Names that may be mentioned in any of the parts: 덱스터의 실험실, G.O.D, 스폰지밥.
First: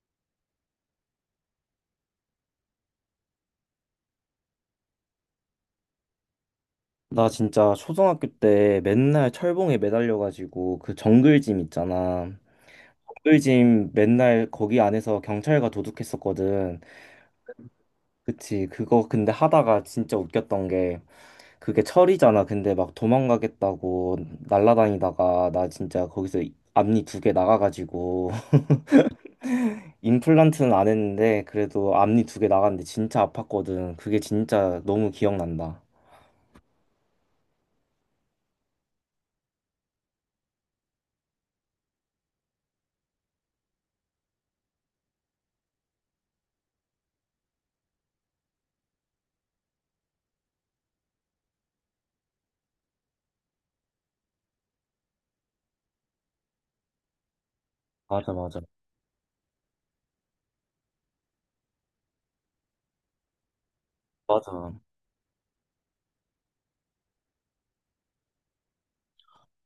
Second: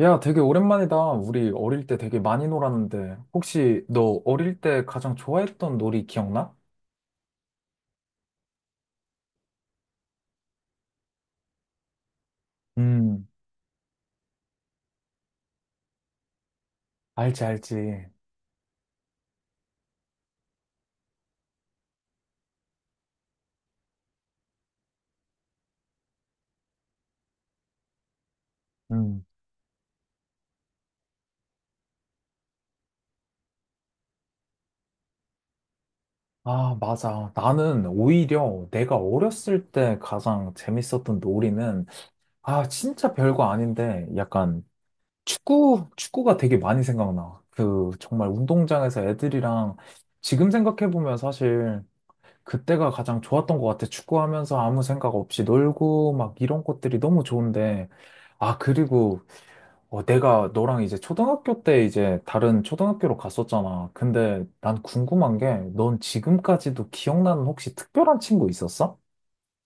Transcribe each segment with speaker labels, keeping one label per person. Speaker 1: 야, 되게 오랜만이다. 우리 어릴 때 되게 많이 놀았는데. 혹시 너 어릴 때 가장 좋아했던 놀이 기억나?
Speaker 2: 나 진짜 초등학교 때 맨날 철봉에 매달려가지고 그 정글짐 있잖아.
Speaker 1: 음.
Speaker 2: 정글짐 맨날 거기 안에서 경찰과 도둑했었거든.
Speaker 1: 알지, 알지.
Speaker 2: 그치. 그거 근데 하다가 진짜 웃겼던 게 그게 철이잖아. 근데 막 도망가겠다고 날라다니다가 나 진짜 거기서 앞니 두 개 나가가지고
Speaker 1: 음.
Speaker 2: 임플란트는 안 했는데 그래도 앞니 두 개 나갔는데 진짜 아팠거든. 그게 진짜 너무 기억난다.
Speaker 1: 아, 맞아. 나는 오히려 내가 어렸을 때 가장 재밌었던 놀이는, 아, 진짜 별거 아닌데, 약간 축구가 되게 많이 생각나. 그, 정말 운동장에서 애들이랑, 지금 생각해보면 사실 그때가 가장 좋았던 것 같아. 축구하면서 아무 생각 없이 놀고 막 이런 것들이 너무 좋은데.
Speaker 2: 맞아,
Speaker 1: 아,
Speaker 2: 맞아.
Speaker 1: 그리고 내가 너랑 이제 초등학교 때 이제 다른 초등학교로 갔었잖아. 근데
Speaker 2: 맞아.
Speaker 1: 난 궁금한 게 넌 지금까지도 기억나는 혹시 특별한 친구 있었어?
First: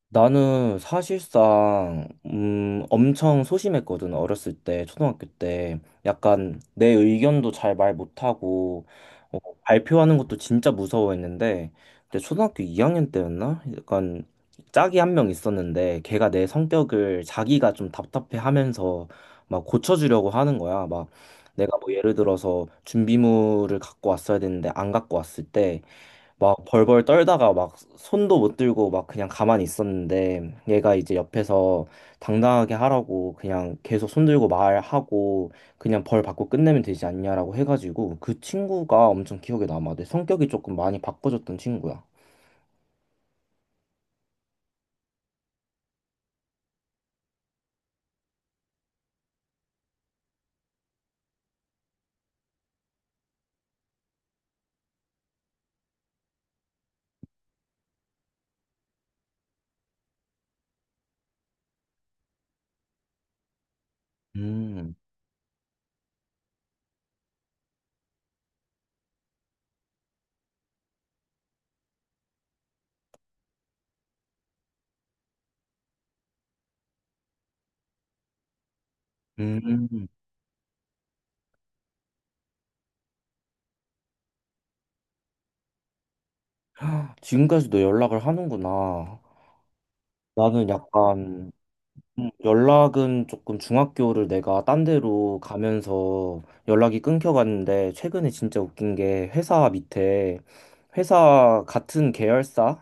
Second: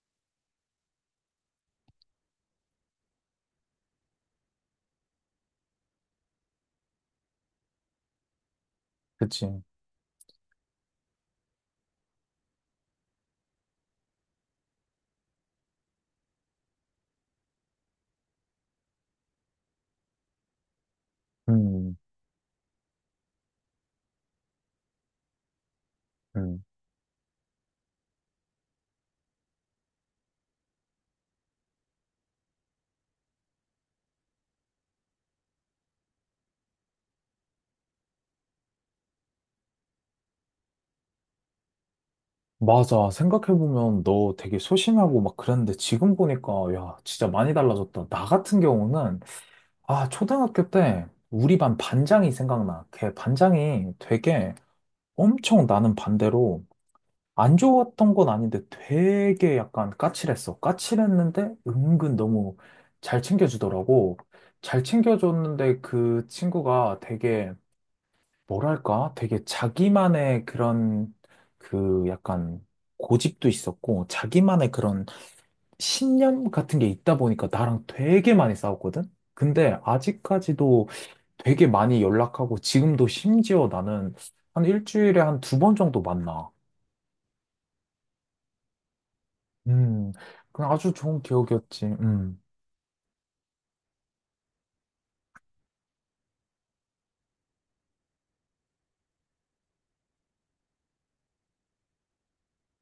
Speaker 2: 나는 사실상 엄청 소심했거든 어렸을 때 초등학교 때 약간 내 의견도 잘 말 못하고 어,
Speaker 1: 그치.
Speaker 2: 발표하는 것도 진짜 무서워했는데 근데 초등학교 2학년 때였나 약간 짝이 한 명 있었는데 걔가 내 성격을 자기가 좀 답답해하면서 막 고쳐주려고 하는 거야 막 내가 뭐
Speaker 1: 음,
Speaker 2: 예를 들어서 준비물을 갖고 왔어야 되는데 안 갖고 왔을 때 막
Speaker 1: 음.
Speaker 2: 벌벌 떨다가 막 손도 못 들고 막 그냥 가만히 있었는데 얘가 이제 옆에서 당당하게 하라고 그냥 계속 손 들고 말하고 그냥 벌 받고 끝내면 되지 않냐라고 해가지고 그 친구가 엄청 기억에 남아. 내 성격이 조금 많이 바꿔졌던 친구야.
Speaker 1: 맞아. 생각해보면 너 되게 소심하고 막 그랬는데 지금 보니까 야, 진짜 많이 달라졌다. 나 같은 경우는 아, 초등학교 때 우리 반 반장이 생각나. 걔 반장이 되게 엄청 나는 반대로 안 좋았던 건 아닌데 되게 약간 까칠했어. 까칠했는데 은근 너무 잘 챙겨주더라고. 잘
Speaker 2: 음,
Speaker 1: 챙겨줬는데 그 친구가 되게 뭐랄까? 되게 자기만의 그런 그 약간 고집도 있었고 자기만의 그런 신념 같은 게 있다 보니까 나랑 되게 많이 싸웠거든? 근데
Speaker 2: 음.
Speaker 1: 아직까지도 되게 많이 연락하고 지금도 심지어 나는 한 일주일에 한 두 번 정도 만나.
Speaker 2: 지금까지도 연락을 하는구나.
Speaker 1: 음.
Speaker 2: 나는
Speaker 1: 그냥 아주 좋은
Speaker 2: 약간
Speaker 1: 기억이었지. 음.
Speaker 2: 연락은 조금 중학교를 내가 딴 데로 가면서 연락이 끊겨갔는데 최근에 진짜 웃긴 게 회사 밑에 회사 같은 계열사는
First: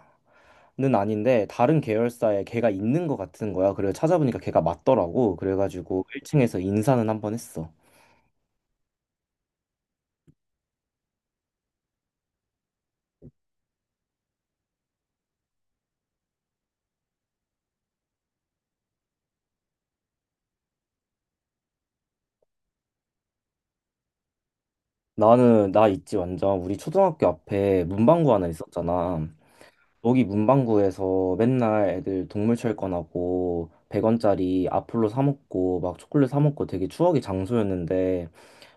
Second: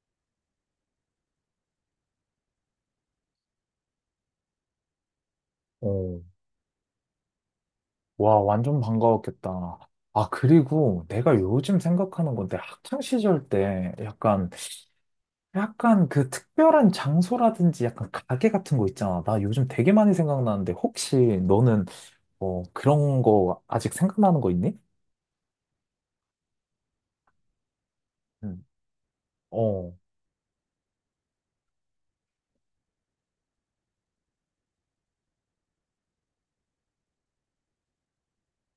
Speaker 2: 아닌데 다른 계열사에 걔가 있는 것 같은 거야. 그래서 찾아보니까 걔가 맞더라고. 그래가지고
Speaker 1: 어.
Speaker 2: 1층에서 인사는 한 번 했어.
Speaker 1: 와, 완전 반가웠겠다. 아, 그리고 내가 요즘 생각하는 건데, 학창 시절 때 약간 그 특별한 장소라든지 약간 가게 같은 거 있잖아. 나 요즘 되게 많이 생각나는데, 혹시 너는 그런 거 아직 생각나는 거 있니?
Speaker 2: 나는 나 있지 완전 우리 초등학교 앞에 문방구 하나
Speaker 1: 음.
Speaker 2: 있었잖아.
Speaker 1: 어,
Speaker 2: 여기 문방구에서 맨날 애들 동물 철권하고 100원짜리 아폴로 사 먹고 막 초콜릿 사 먹고 되게 추억의 장소였는데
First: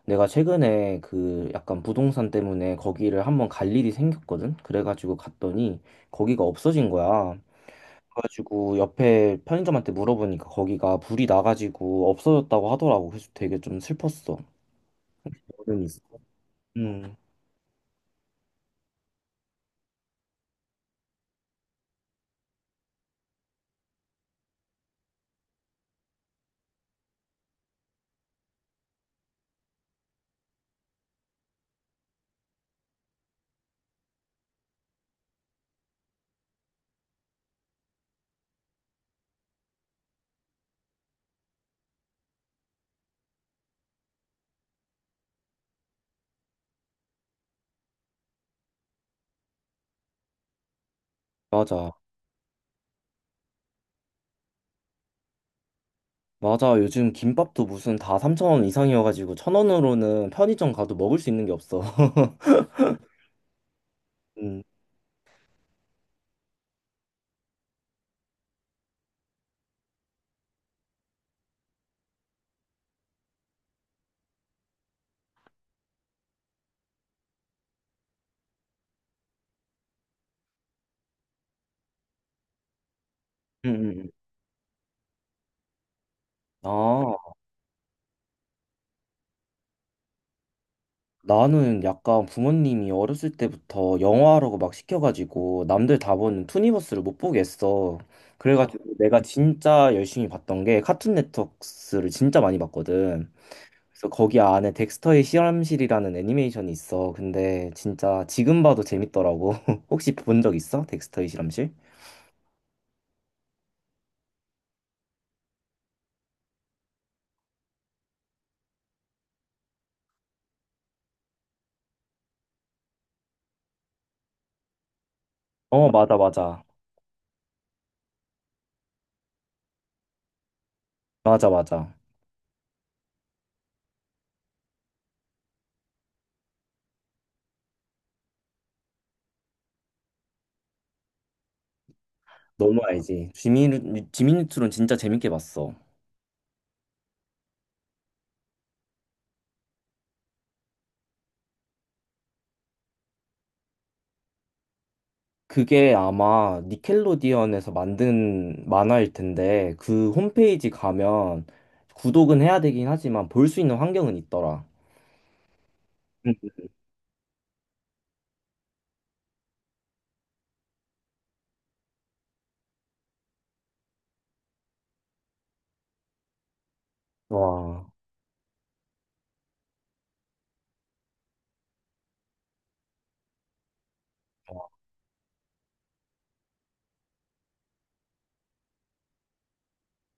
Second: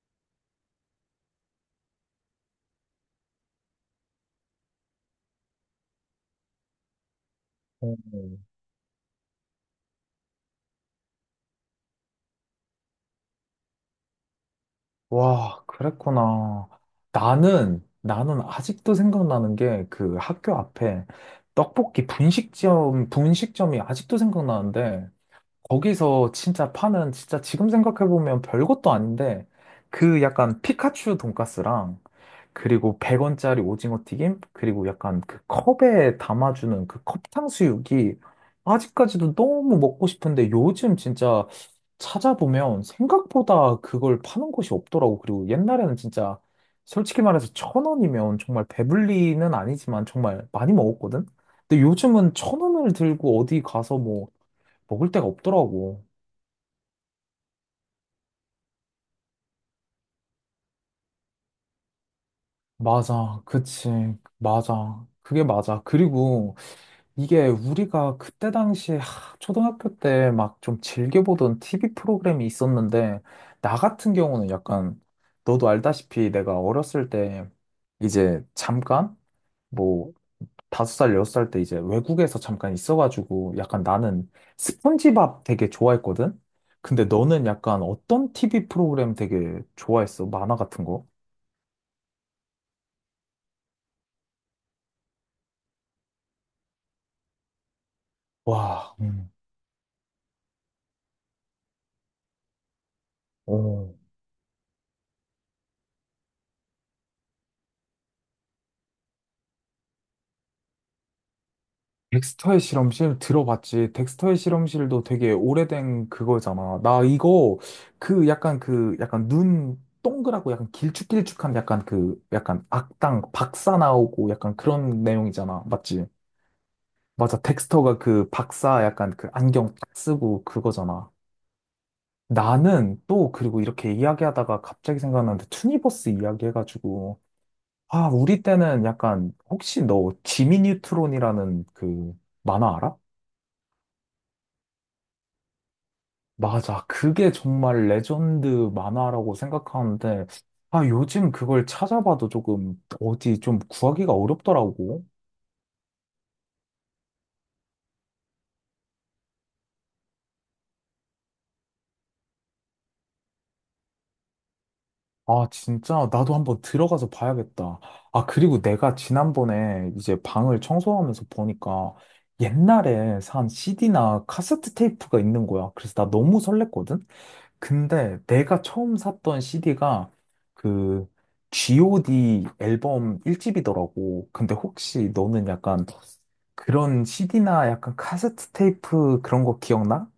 Speaker 2: 내가 최근에 그 약간 부동산 때문에 거기를 한번 갈 일이 생겼거든? 그래가지고 갔더니 거기가 없어진 거야.
Speaker 1: 어.
Speaker 2: 그래가지고 옆에 편의점한테 물어보니까 거기가 불이 나가지고 없어졌다고 하더라고. 그래서 되게 좀 슬펐어.
Speaker 1: 와,
Speaker 2: 여름 있어.
Speaker 1: 그랬구나.
Speaker 2: 음.
Speaker 1: 나는 아직도 생각나는 게 그 학교 앞에 떡볶이 분식점이 아직도 생각나는데 거기서 진짜 파는 진짜 지금 생각해보면 별것도 아닌데 그 약간 피카츄 돈까스랑 그리고 100원짜리 오징어 튀김, 그리고 약간 그 컵에 담아주는 그 컵탕수육이 아직까지도 너무 먹고 싶은데 요즘 진짜 찾아보면 생각보다 그걸 파는 곳이 없더라고. 그리고 옛날에는 진짜 솔직히 말해서 천 원이면 정말 배불리는 아니지만 정말 많이 먹었거든? 근데
Speaker 2: 맞아.
Speaker 1: 요즘은 천 원을 들고 어디 가서 뭐 먹을 데가 없더라고.
Speaker 2: 맞아. 요즘 김밥도 무슨 다 3,000원 이상이어가지고 1,000원으로는 편의점 가도 먹을 수 있는 게 없어.
Speaker 1: 맞아. 그치.
Speaker 2: 음,
Speaker 1: 맞아. 그게 맞아. 그리고 이게 우리가 그때 당시에 하, 초등학교 때 막 좀 즐겨보던 TV 프로그램이 있었는데, 나 같은 경우는 약간, 너도 알다시피 내가 어렸을 때 이제 잠깐, 뭐, 5살, 6살 때 이제 외국에서 잠깐 있어가지고 약간
Speaker 2: 음.
Speaker 1: 나는 스폰지밥 되게 좋아했거든? 근데
Speaker 2: 아,
Speaker 1: 너는 약간 어떤 TV 프로그램 되게 좋아했어? 만화 같은 거?
Speaker 2: 나는 약간 부모님이 어렸을 때부터 영화라고 막 시켜가지고 남들 다 보는 투니버스를 못 보겠어. 그래가지고
Speaker 1: 와,
Speaker 2: 내가 진짜 열심히 봤던 게 카툰 네트워크를 진짜 많이 봤거든.
Speaker 1: 오.
Speaker 2: 그래서 거기 안에 덱스터의 실험실이라는 애니메이션이 있어. 근데 진짜 지금 봐도 재밌더라고. 혹시 본 적 있어? 덱스터의 실험실?
Speaker 1: 덱스터의 실험실 들어봤지. 덱스터의 실험실도 되게 오래된 그거잖아. 나 이거 그 약간 그 약간 눈 동그랗고 약간 길쭉길쭉한 약간 그 약간 악당 박사 나오고 약간 그런 내용이잖아.
Speaker 2: 어,
Speaker 1: 맞지?
Speaker 2: 맞아, 맞아.
Speaker 1: 맞아. 덱스터가 그 박사 약간 그 안경 딱 쓰고 그거잖아.
Speaker 2: 맞아, 맞아.
Speaker 1: 나는 또 그리고 이렇게 이야기하다가 갑자기 생각났는데 투니버스 이야기 해가지고 아 우리 때는 약간 혹시 너 지미 뉴트론이라는 그 만화
Speaker 2: 너무
Speaker 1: 알아?
Speaker 2: 알지. 지미, 지미뉴트론 진짜 재밌게 봤어.
Speaker 1: 맞아. 그게 정말 레전드 만화라고 생각하는데, 아, 요즘 그걸 찾아봐도 조금 어디 좀 구하기가 어렵더라고.
Speaker 2: 그게 아마 니켈로디언에서 만든 만화일 텐데, 그 홈페이지 가면 구독은 해야 되긴 하지만 볼 수 있는 환경은 있더라.
Speaker 1: 아, 진짜 나도
Speaker 2: 응.
Speaker 1: 한번 들어가서 봐야겠다. 아, 그리고 내가 지난번에 이제 방을 청소하면서 보니까 옛날에 산 CD나 카세트 테이프가 있는 거야. 그래서 나 너무 설렜거든?
Speaker 2: 와,
Speaker 1: 근데 내가 처음 샀던 CD가 그 G.O.D 앨범 1집이더라고. 근데 혹시 너는 약간 그런 CD나 약간 카세트 테이프 그런 거 기억나?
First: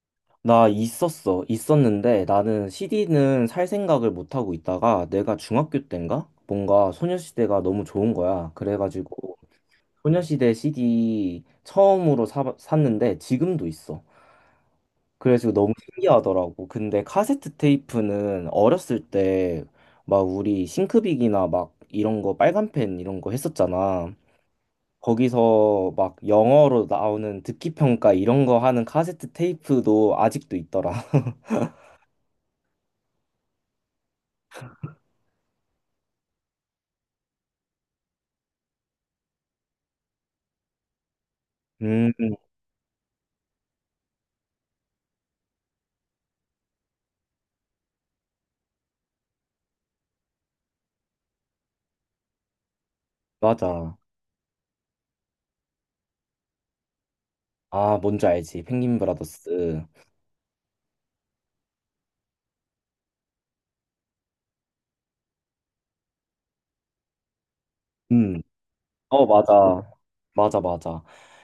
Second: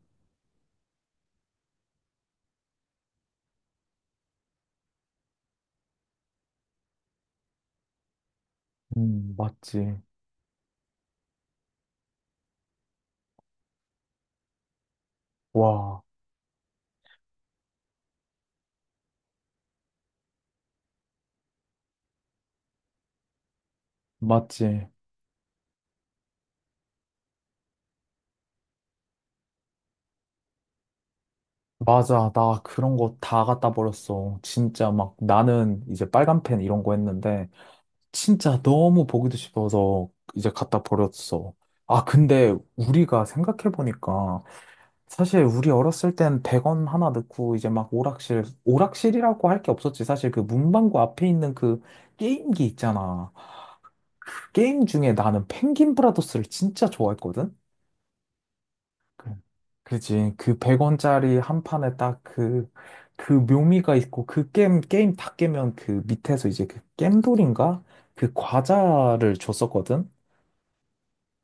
Speaker 2: 나 있었어. 있었는데 나는 CD는 살 생각을 못 하고 있다가 내가 중학교 때인가? 뭔가 소녀시대가 너무 좋은 거야. 그래가지고
Speaker 1: 맞지.
Speaker 2: 소녀시대 CD 처음으로 샀는데 지금도 있어. 그래서 너무
Speaker 1: 와,
Speaker 2: 신기하더라고. 근데 카세트 테이프는 어렸을 때 막 우리 싱크빅이나 막 이런 거 빨간펜 이런 거 했었잖아.
Speaker 1: 맞지.
Speaker 2: 거기서 막 영어로 나오는 듣기 평가 이런 거 하는 카세트 테이프도 아직도 있더라.
Speaker 1: 맞아. 나 그런 거 다 갖다 버렸어. 진짜 막 나는 이제 빨간 펜 이런 거 했는데 진짜 너무 보기도 싶어서 이제 갖다 버렸어. 아,
Speaker 2: 음,
Speaker 1: 근데 우리가 생각해보니까 사실 우리 어렸을 땐 100원 하나 넣고 이제 막 오락실이라고 할 게 없었지. 사실 그 문방구 앞에 있는 그 게임기 있잖아.
Speaker 2: 맞아.
Speaker 1: 그 게임 중에 나는 펭귄 브라더스를 진짜 좋아했거든?
Speaker 2: 아, 뭔지 알지. 펭귄
Speaker 1: 그-
Speaker 2: 브라더스.
Speaker 1: 그지. 그 100원짜리 한 판에 딱 그, 그 묘미가 있고 그 게임 다 깨면 그 밑에서 이제 그 겜돌인가? 그
Speaker 2: 음, 어,
Speaker 1: 과자를
Speaker 2: 맞아.
Speaker 1: 줬었거든?
Speaker 2: 맞아, 맞아.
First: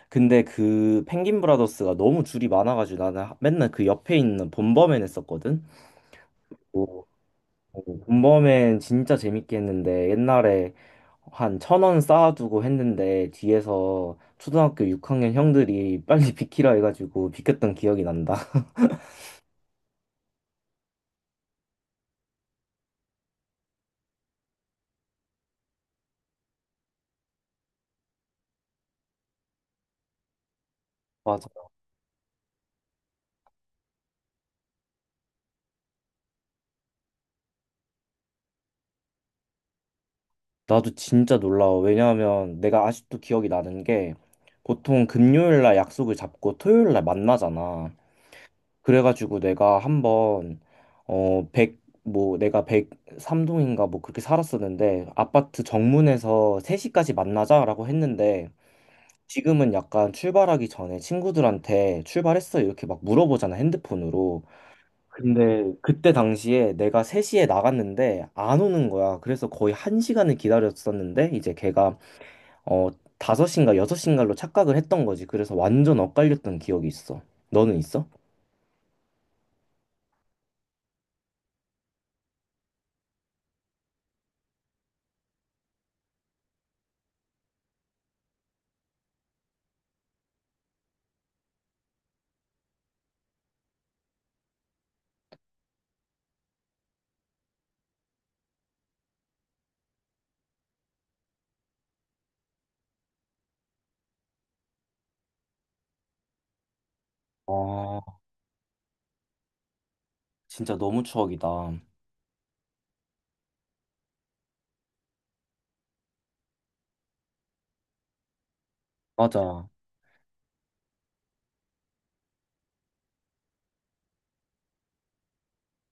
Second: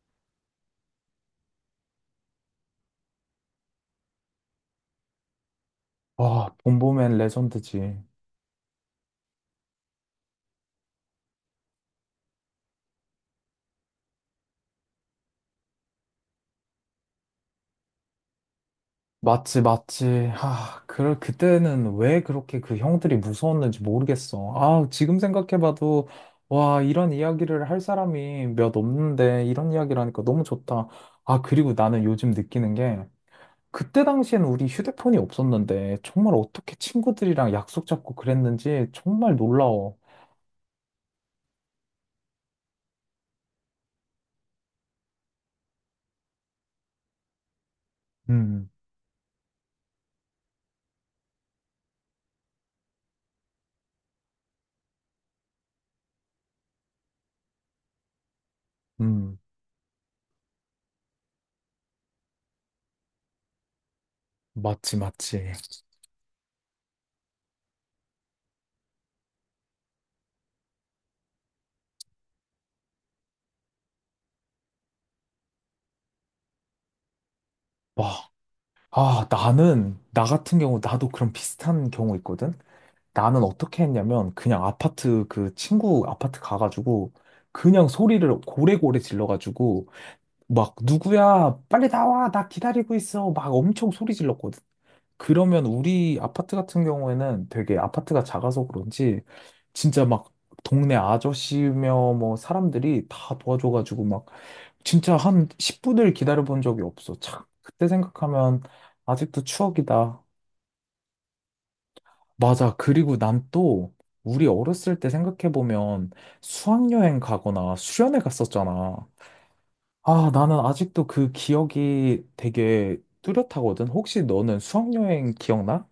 Speaker 2: 근데 그 펭귄 브라더스가 너무 줄이 많아가지고 나는 맨날 그 옆에 있는 본범맨 했었거든.
Speaker 1: 와, 봄봄엔 보
Speaker 2: 뭐
Speaker 1: 맨
Speaker 2: 오,
Speaker 1: 레전드지.
Speaker 2: 본범엔 진짜 재밌게 했는데 옛날에 한 1,000원 쌓아두고 했는데 뒤에서 초등학교 6학년 형들이 빨리 비키라 해가지고 비켰던 기억이 난다.
Speaker 1: 맞지, 맞지. 아, 그럴 그때는 왜 그렇게 그 형들이 무서웠는지 모르겠어. 아, 지금 생각해봐도 와, 이런 이야기를 할 사람이 몇 없는데 이런 이야기를 하니까 너무 좋다. 아,
Speaker 2: 맞아.
Speaker 1: 그리고 나는 요즘 느끼는 게 그때 당시엔 우리 휴대폰이 없었는데 정말 어떻게 친구들이랑 약속 잡고 그랬는지 정말 놀라워.
Speaker 2: 나도 진짜 놀라워. 왜냐하면 내가 아직도 기억이 나는 게 보통 금요일 날 약속을 잡고 토요일 날 만나잖아.
Speaker 1: 음,
Speaker 2: 그래가지고 내가 한번 어, 백 뭐 내가 103동인가 뭐 그렇게 살았었는데 아파트 정문에서 3시까지 만나자라고 했는데
Speaker 1: 음,
Speaker 2: 지금은 약간 출발하기 전에 친구들한테 출발했어? 이렇게 막 물어보잖아, 핸드폰으로.
Speaker 1: 맞지, 맞지.
Speaker 2: 근데 그때 당시에 내가 3시에 나갔는데 안 오는 거야. 그래서 거의 1시간을 기다렸었는데 이제 걔가 어 5시인가 6시인가로 착각을 했던 거지. 그래서 완전 엇갈렸던 기억이 있어. 너는 있어?
Speaker 1: 와, 아, 나는, 나 같은 경우 나도 그런 비슷한 경우 있거든. 나는 어떻게 했냐면 그냥 아파트 그 친구 아파트 가가지고 그냥 소리를 고래고래 질러가지고 막 누구야 빨리 나와 나 기다리고 있어 막 엄청 소리 질렀거든. 그러면 우리 아파트 같은 경우에는 되게 아파트가 작아서 그런지 진짜 막 동네 아저씨며 뭐 사람들이 다 도와줘가지고 막 진짜 한 10분을 기다려본 적이 없어. 참 그때
Speaker 2: 아,
Speaker 1: 생각하면 아직도 추억이다.
Speaker 2: 진짜 너무 추억이다.
Speaker 1: 맞아. 그리고 난 또 우리 어렸을 때 생각해보면 수학여행 가거나 수련회 갔었잖아.
Speaker 2: 맞아.
Speaker 1: 아, 나는 아직도 그 기억이 되게 뚜렷하거든. 혹시 너는 수학여행 기억나?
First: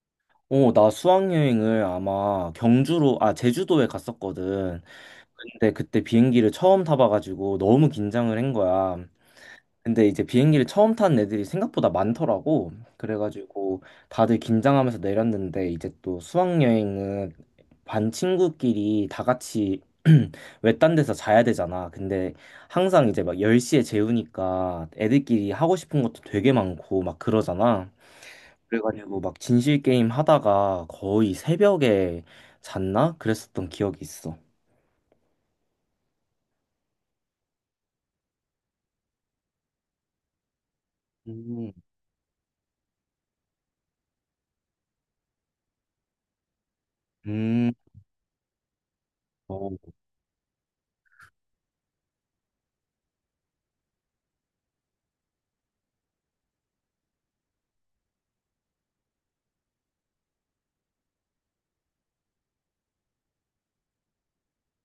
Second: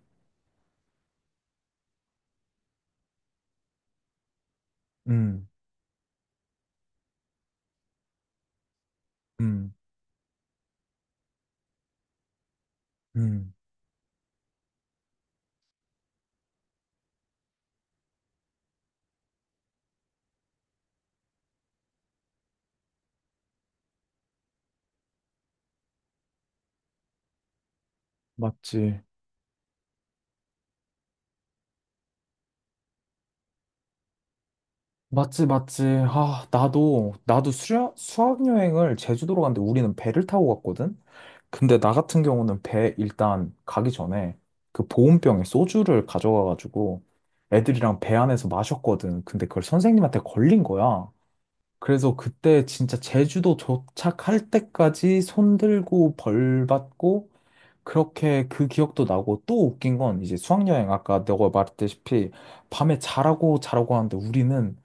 Speaker 2: 어, 나 수학여행을 아마 경주로, 아, 제주도에 갔었거든.
Speaker 1: 음,
Speaker 2: 근데 그때 비행기를 처음 타봐가지고 너무 긴장을 한 거야.
Speaker 1: 음,
Speaker 2: 근데 이제 비행기를 처음 탄 애들이 생각보다 많더라고.
Speaker 1: 음.
Speaker 2: 그래가지고 다들 긴장하면서 내렸는데 이제 또 수학여행은 반 친구끼리 다 같이 외딴 데서 자야 되잖아. 근데 항상 이제 막 10시에 재우니까 애들끼리 하고 싶은 것도 되게 많고 막 그러잖아.
Speaker 1: 맞지.
Speaker 2: 그래가지고 막 진실 게임 하다가 거의 새벽에 잤나? 그랬었던 기억이 있어.
Speaker 1: 맞지, 맞지. 아, 나도 수학 여행을 제주도로 갔는데 우리는 배를 타고 갔거든?
Speaker 2: 음,
Speaker 1: 근데 나 같은 경우는 배 일단 가기 전에 그 보온병에 소주를 가져가가지고
Speaker 2: 음,
Speaker 1: 애들이랑 배 안에서 마셨거든. 근데 그걸
Speaker 2: 어,
Speaker 1: 선생님한테 걸린 거야. 그래서 그때 진짜 제주도 도착할 때까지 손 들고 벌 받고 그렇게 그 기억도 나고 또 웃긴 건 이제 수학여행 아까 너가 말했다시피 밤에 자라고 자라고 하는데 우리는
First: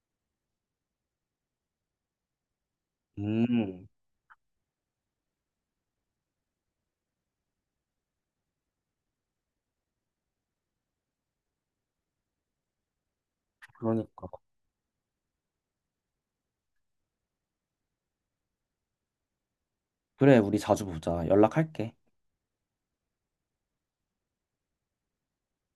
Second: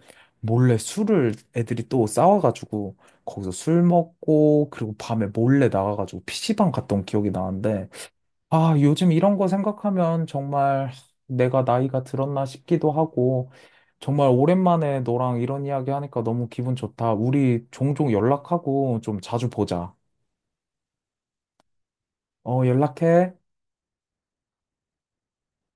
Speaker 1: 몰래 술을 애들이 또 싸워가지고 거기서 술
Speaker 2: 음,
Speaker 1: 먹고 그리고 밤에 몰래 나가가지고 PC방 갔던 기억이 나는데 아 요즘 이런 거 생각하면 정말 내가 나이가 들었나 싶기도 하고
Speaker 2: 그러니까.
Speaker 1: 정말 오랜만에 너랑 이런 이야기 하니까 너무 기분 좋다. 우리 종종 연락하고 좀 자주 보자.
Speaker 2: 그래, 우리 자주 보자. 연락할게.
Speaker 1: 어 연락해.